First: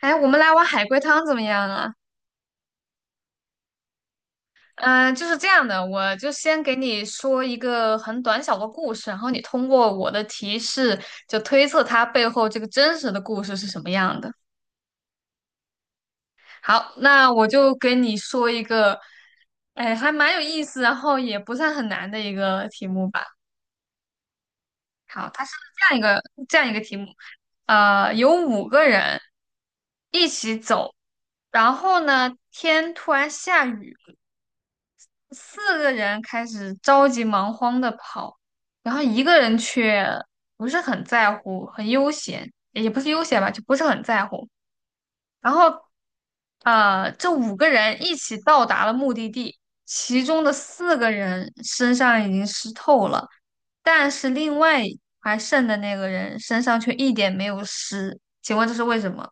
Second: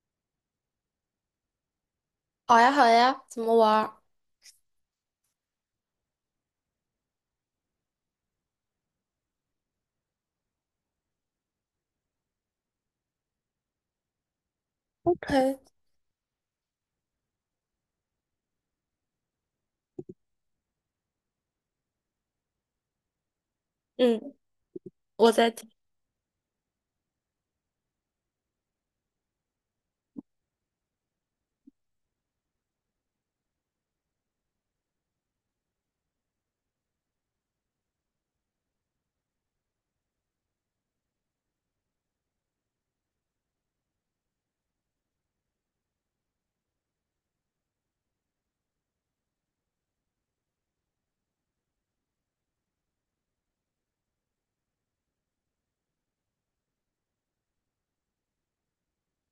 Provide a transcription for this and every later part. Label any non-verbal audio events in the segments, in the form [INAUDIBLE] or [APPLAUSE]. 哎，我们来碗海龟汤怎么样啊？好呀，好呀，怎么玩儿？嗯、就是这样的，我就先给你说一个很短小的故事，然后你通过我的提示，就推测它背后这个真实的故事是什么样的。嘿好，那我就给你说一个，哎，还蛮有意思，然后也不算很难的一个题目吧。嗯，好，我它在是听。这样一个这样一个题目，有五个人一起走，然后呢，天突然下雨。四个人开始着急忙慌的跑，然后一个人却不是很在乎，很悠闲，也不是悠闲吧，就不是很在乎。然后，这五个人一起到达了目的地，其中的四个人身上已经湿透了，但是另外还剩的那个人身上却一点没有湿，请问这是为什么？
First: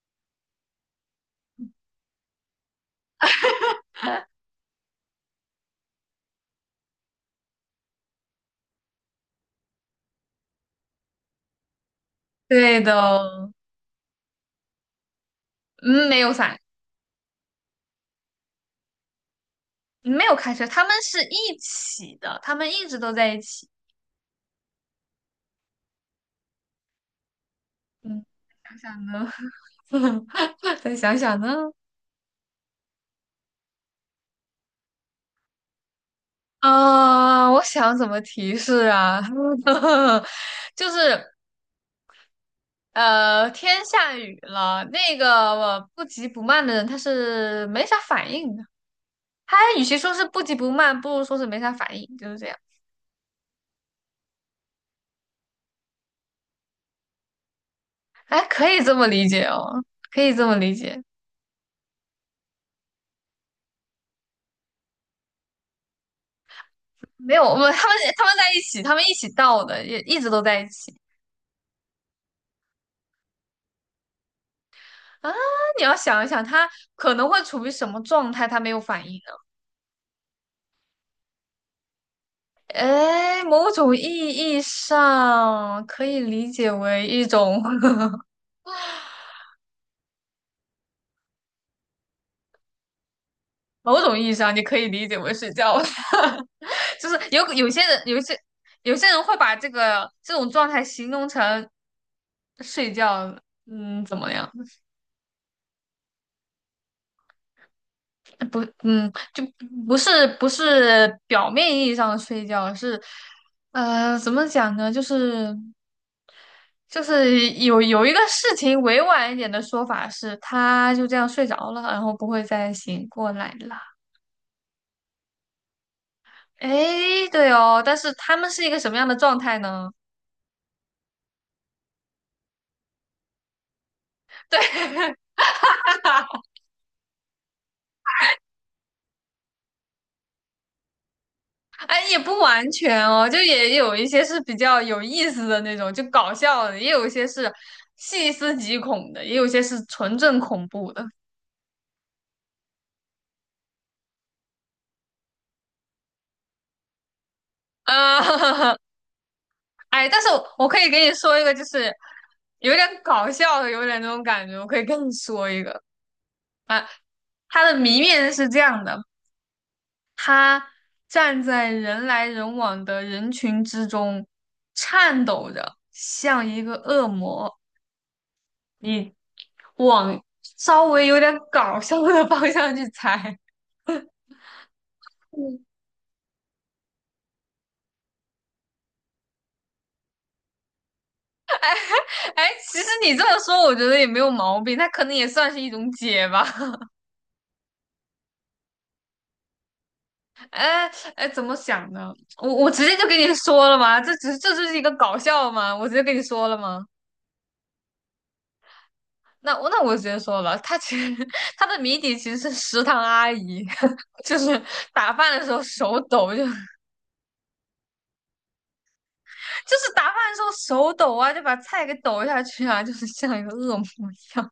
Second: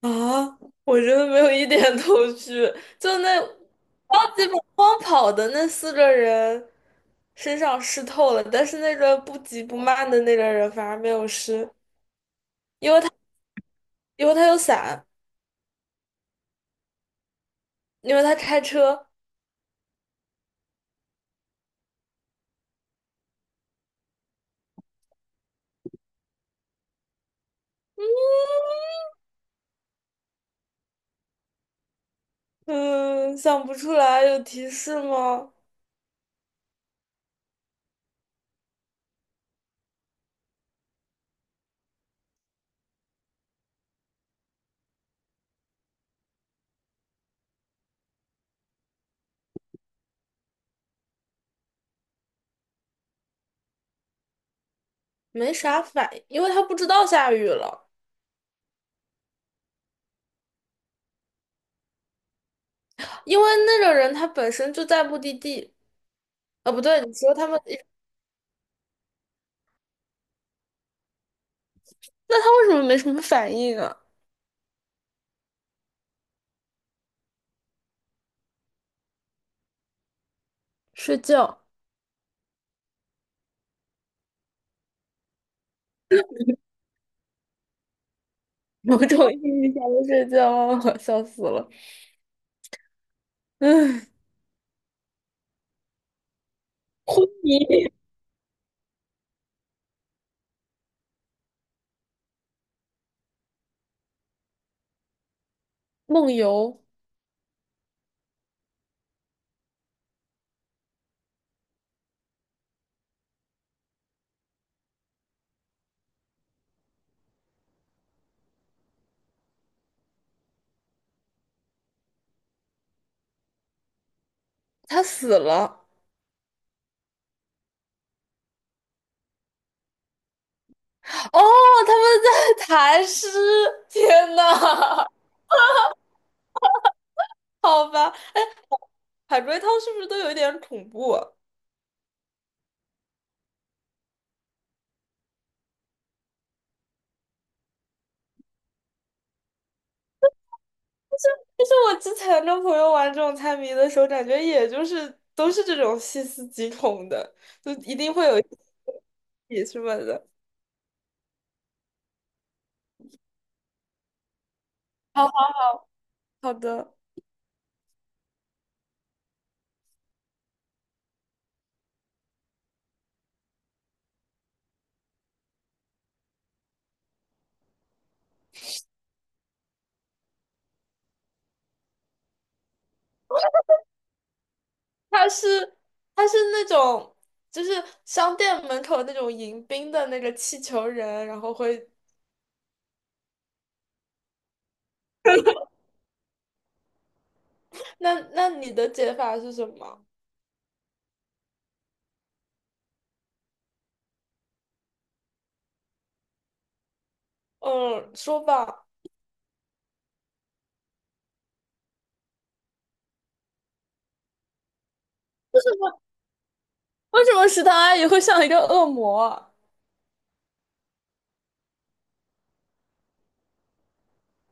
啊，我真的没有一点头绪。就那超级马荒跑的那四个人身上湿透了，但是那个不急不慢的那个人反而没有湿，对的，因为他有伞，嗯，没有伞，因为他开车。没有开车，他们是一起的，他们一直都在一起。嗯，想想呢，[LAUGHS] 再想想呢，嗯，想不出来，有提示吗？啊，我想怎么提示啊？[LAUGHS] 就是天下雨了，那个不急不慢的人他是没啥反应的。他与其说是不急不慢，不如说是没啥反应，就是这样。没啥反应，因为他不知道下雨了。哎，可以这么理解哦，可以这么理解。因为那个人他本身就在目的地，啊，不对，你说没有，他我们。们 [LAUGHS] 他们在一起，他们一起到的，也一直都在一起那他为什么没什么反应啊？啊。你要想一想，他可能会处于什么状态，他没有反应。睡觉，哎，某种意义上可以理解为一种，[LAUGHS] 某种意义上的睡觉啊，[LAUGHS] 我笑死了。某嗯，种意义上你可以理解为睡觉，[LAUGHS] 就是昏有些迷，人，有一些有些人会把这个这种状态形容成睡觉，嗯，怎么样？梦游，不，嗯，就不是表面意义上的睡觉，是怎么讲呢？就是。就是有一个事情，委婉一点的说法是，他就这样睡着了，然后不会再醒过来了。他死了。哎，对哦，但是他们是一个什么样的状态呢？哦，他们在 [LAUGHS] 谈诗。天 [LAUGHS] 对呐，啊，好吧，海龟汤是不是都有一点恐怖啊？哎，也不完全哦，就也有一些是比较有意思的那种，就搞笑的，也有一些是细思极恐的，也有一些是纯正恐怖的。就是我之前跟朋友玩这种猜谜的时候，感觉也就是都是这种细思极恐的，就一定会有一啊、[LAUGHS] 起什么哎，但的。是我可以给你说一个，就是有点搞笑的，有点那种感觉，我可以跟你 [LAUGHS] 好说好一个。好啊，的。他的谜面是这样的：他站在人来人往的人群之中，颤抖着，像一个恶魔。你往稍微有点搞笑的方向去猜。他嗯 是他是那种就是商店门口那种迎宾的那个气球人，然后会，[LAUGHS] 哎，其实你这么说，我觉得也没有毛病，他可能也算是一种解吧。那你的解法是什么？[LAUGHS] 哎哎，怎么想的？我直接就跟你说了嘛，这只是这就是一个搞笑嘛，我直接跟你说了嘛。嗯，说吧。那我直接说了，他其实 [LAUGHS] 他的谜底其实是食堂阿姨，[LAUGHS] 就是打饭的时为候什手么抖，就为什么食堂阿姨会像一个恶魔啊是打饭的时候手抖啊，就把菜给抖下去啊，就是像一个恶魔一样。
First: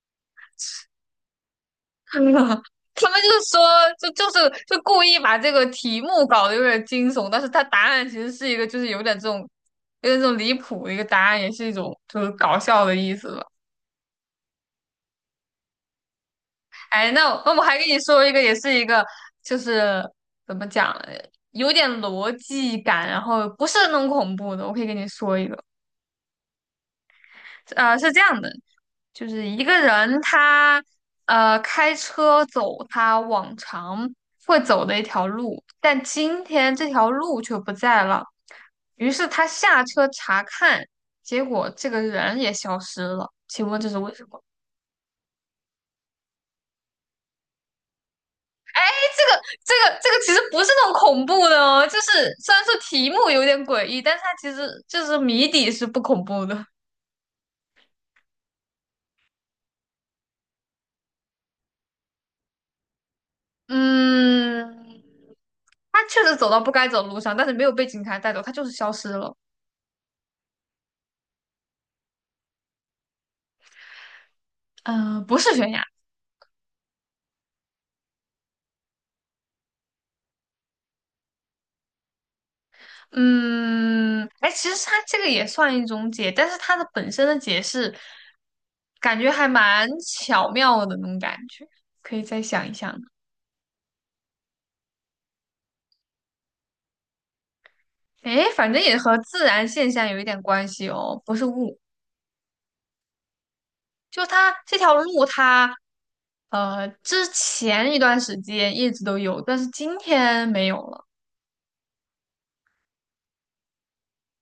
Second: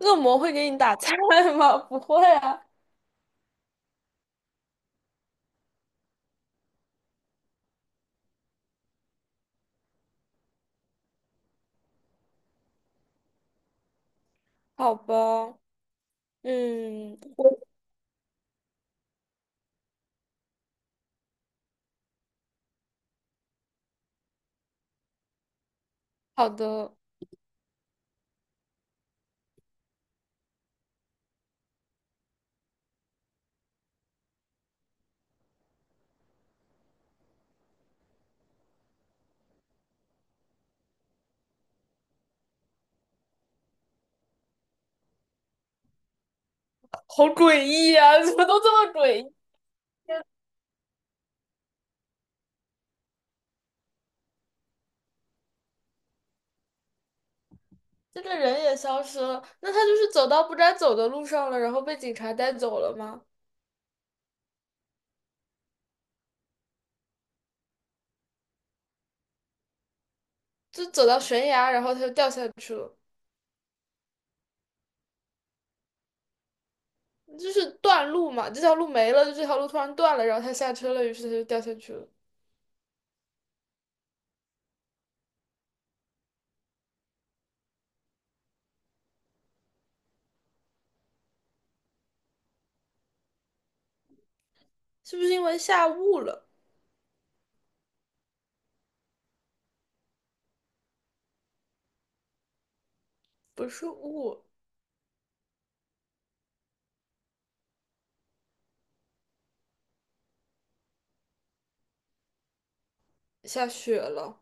恶魔会给你打菜吗？[LAUGHS] 不 [LAUGHS] 会啊。他们就是说，就故意把这个题目搞得有点惊悚，但是他答案其实是一个就是有点这种离谱的一个答案，也是一种就是搞笑的意思吧。好吧，哎，嗯，那我还跟你说一个，也是一个，就是怎么讲，有点逻辑感，然后不是那种恐怖的。我可以跟你说一个，好的。是这样的，就是一个人他开车走他往常会走的一条路，但今天这条路却不在了，于是他下车查看，结果这个人也消失了。请问这是为什么？好诡异啊，怎么都这么诡异？这个其实不是那种恐怖的哦，就是虽然说题目有点诡异，但是它其实就是谜底是不恐怖的。这个人也消失了，那他就是走到不该走的路上了，然后被警察带走了吗？嗯，他确实走到不该走的路上，但是没有被警察带走，他就是消失了。就走到悬崖，然后他就掉下去了。嗯、不是悬崖。就是断路嘛，这条路没了，就这条路突然断了，然后他下车了，于是他就掉下去了。嗯，哎，其实它这个也算一种解，但是它的本身的解释感觉还蛮巧妙的那种感觉，可以再想一想。是不是因为下雾了？哎，反正也和自然现象有一点关系哦，不是物不是就雾，它这条路它，之前一段时间一直都有，但是今天没有了。下雪了，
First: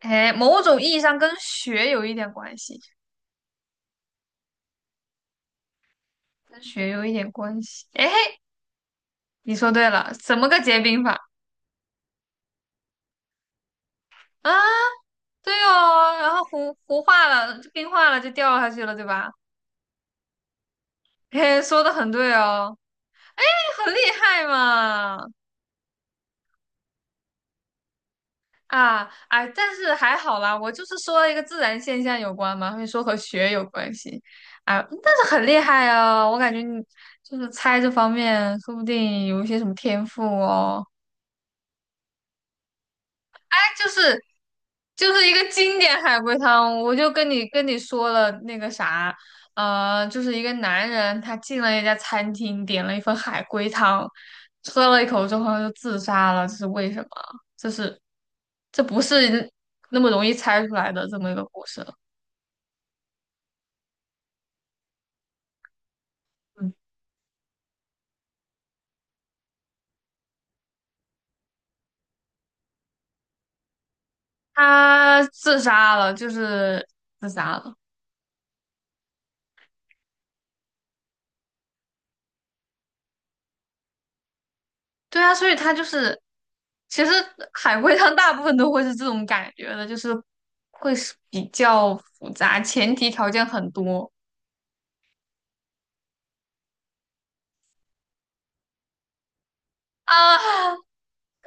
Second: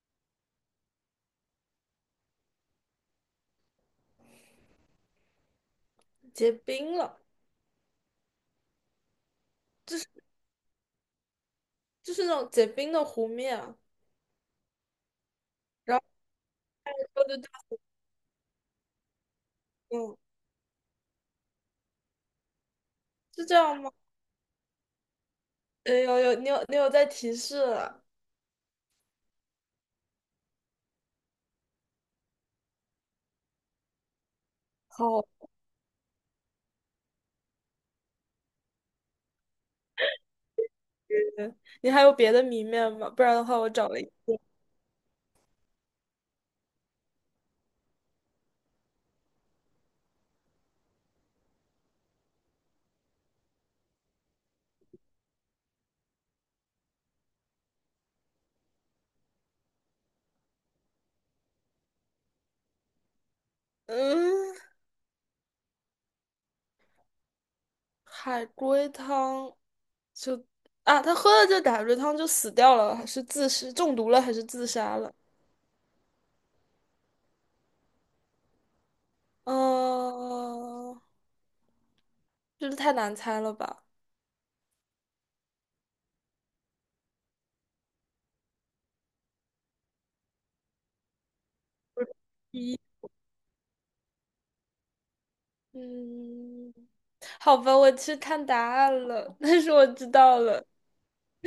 哎，某种意义上跟雪有一点关系，结跟雪冰有一了，点关系。哎，你说对了，怎么个结冰法就是那种结冰的湖面啊啊？对然哦，然后糊糊后化就掉，了，就冰化了就掉下去了，对吧？嗯，嘿，说的很对哦，是这样你吗？很厉害嘛。哎呦呦，你有在提示了，啊，哎，但是还好啦，我就是说了一个自然现象有关嘛，会说和学有关系，啊，好但是很厉害啊，我感觉你就是猜这方面，说不定有一些什么天赋哦。晕，你还有别的谜面吗？不然的话，我就找了一，是就是一个经典海龟汤，我就跟你说了那个啥，就是一个男人他进了一家餐厅，点了一份海龟汤，喝了一口之后他就自杀了，这是为什么？这是这不是那么容易猜出来的这么一个故事，嗯，嗯，海龟汤就啊，他喝了这海龟汤就死掉了，是自是中毒了还是自杀了？他自杀了，就是自杀了。哦，这太难猜了吧？对啊，所以他就是，其实海龟汤大部分都会是这种感觉的，就是会是比较复杂，一前提条件很多嗯，好吧，我去看答案了，[LAUGHS] 但是我知啊，道了。[LAUGHS]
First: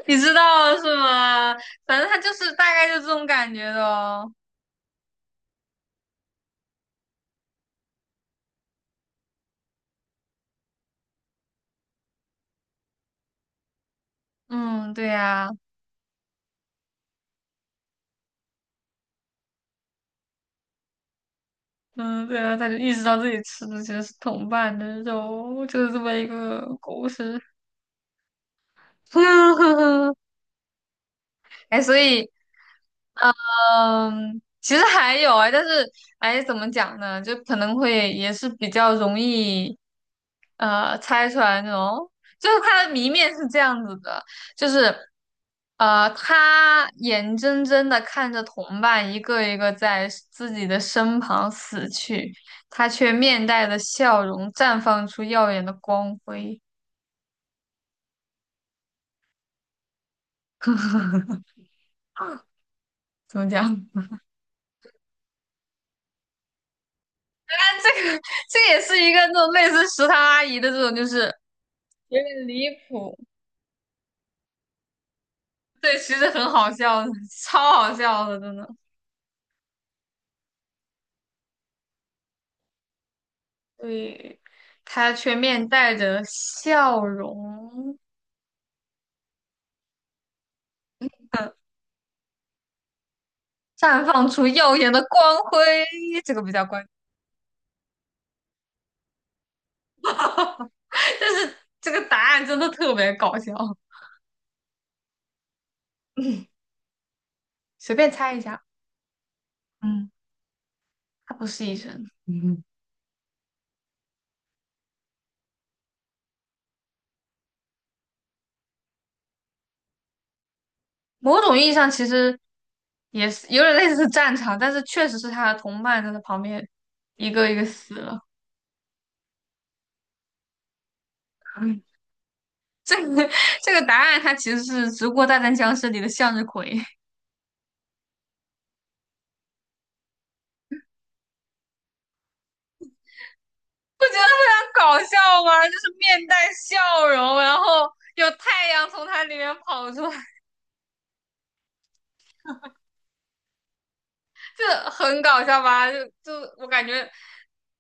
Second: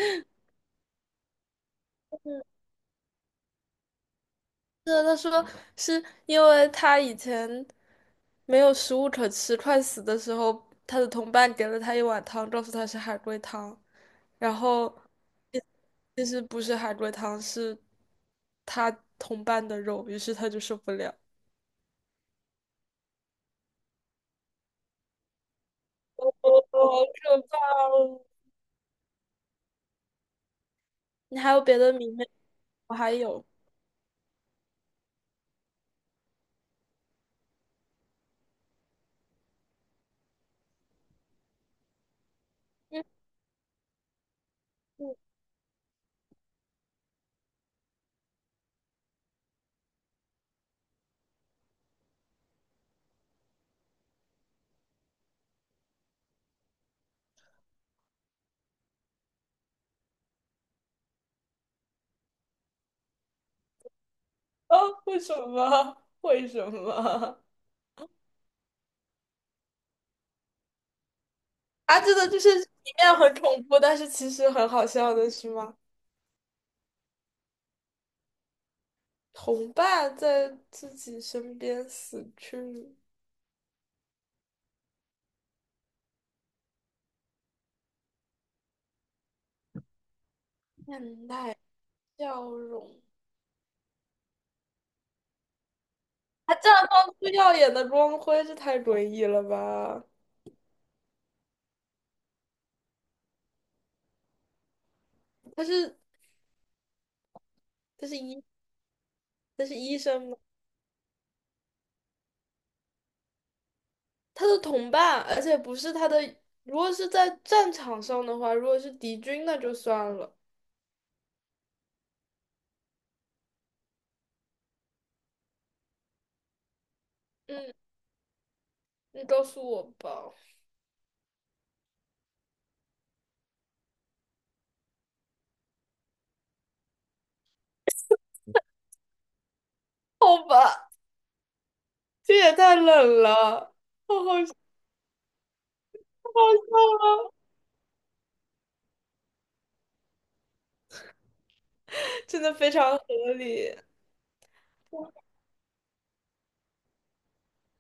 你知道是吗？反正他就是大概就这种感觉的哦。对，他说是因为他以前没有食物可吃，快死的时候，他的同伴给了他一碗汤，告诉他是海龟汤，然后嗯，对呀，其其实不是海龟汤，是他同伴的肉，于是他就受不了。嗯，对啊，他就意识到自己吃的其实是同伴的肉，就是这么哦，一个好故事。可怕哦！[LAUGHS] 你还有别哎，的所谜吗？以。我还有。嗯，其实还有啊，但是哎，怎么讲呢？就可能会也是比较容易，猜出来那种。就是它的谜面是这样子的，就是 [LAUGHS] 他眼睁睁的看着同伴一个一个在自己的身旁死去，他却面带着笑容，绽放出耀眼的光辉。怎么讲？[LAUGHS] 啊，为什么？为什么？[LAUGHS] 这个这也是一个那种类似食堂阿姨的这种，就是啊，这有个就点是里离面谱。很恐怖，但是其实很好笑的是吗？对，其实很好笑的，超好笑的，真的。同伴在自己身边死去，对，他却面带着笑容，面带笑容。绽放出耀眼的光辉，这个比他较绽关键放出耀眼的光辉，这太诡异了吧？但是这个答案真的特别搞笑，他是随他便是猜一医下。他是医嗯，生吗？他不是医生。嗯，他的同伴，而且不是他的。如果是在战场上的话，如果是敌军，那就算了。某种意义上，其实也是有点类似战场，但是确实是他的同伴在他旁边一个一个嗯，死了。你告诉我吧。嗯 [LAUGHS] 这个答案它其实是《植物大战僵尸》里的向日葵。好吧。这也太冷了，不觉得好非好笑，常搞笑吗？就是面带好笑笑啊！容，然后有太阳从它里面跑出来，真的非常合理，就很搞笑吧？就就我感觉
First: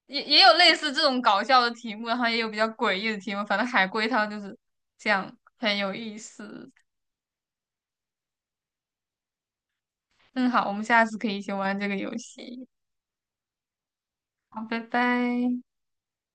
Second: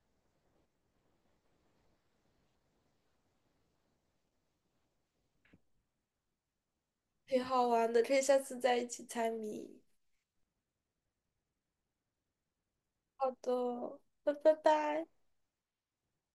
也也有类似这种搞笑的题目，然后也有比较诡异的题目，反正海龟汤就是这样，很有意思。挺好玩的，可以下次再一起猜谜。嗯，好，我们下次可以一起玩这个游戏。好的，那拜好，拜拜。拜。